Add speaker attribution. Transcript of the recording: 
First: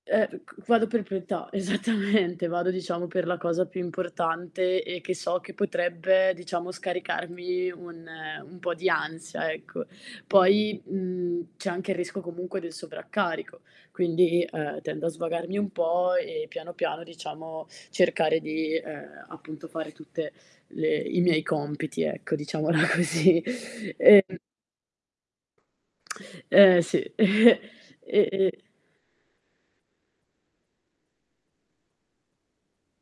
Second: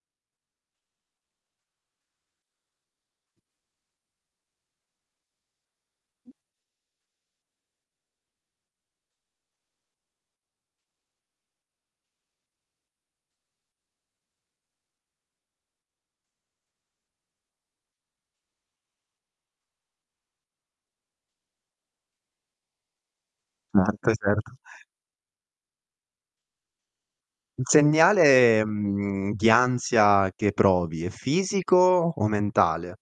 Speaker 1: Ehm, v cu vado per priorità, esattamente. Vado, diciamo, per la cosa più importante e che so che potrebbe, diciamo, scaricarmi un ehm, un po' di ansia, ecco. Poi, mhmm, c'è anche il rischio comunque del sovraccarico, quindi, ehm, tendo a svagarmi un po' e piano piano, diciamo, cercare di, ehm, appunto, fare tutte le i miei compiti ecco, diciamola così.
Speaker 2: Certo,
Speaker 1: Ehm
Speaker 2: certo.
Speaker 1: Eh, sì.
Speaker 2: Il
Speaker 1: E e e
Speaker 2: segnale, mhmm, di ansia che provi è fisico o mentale?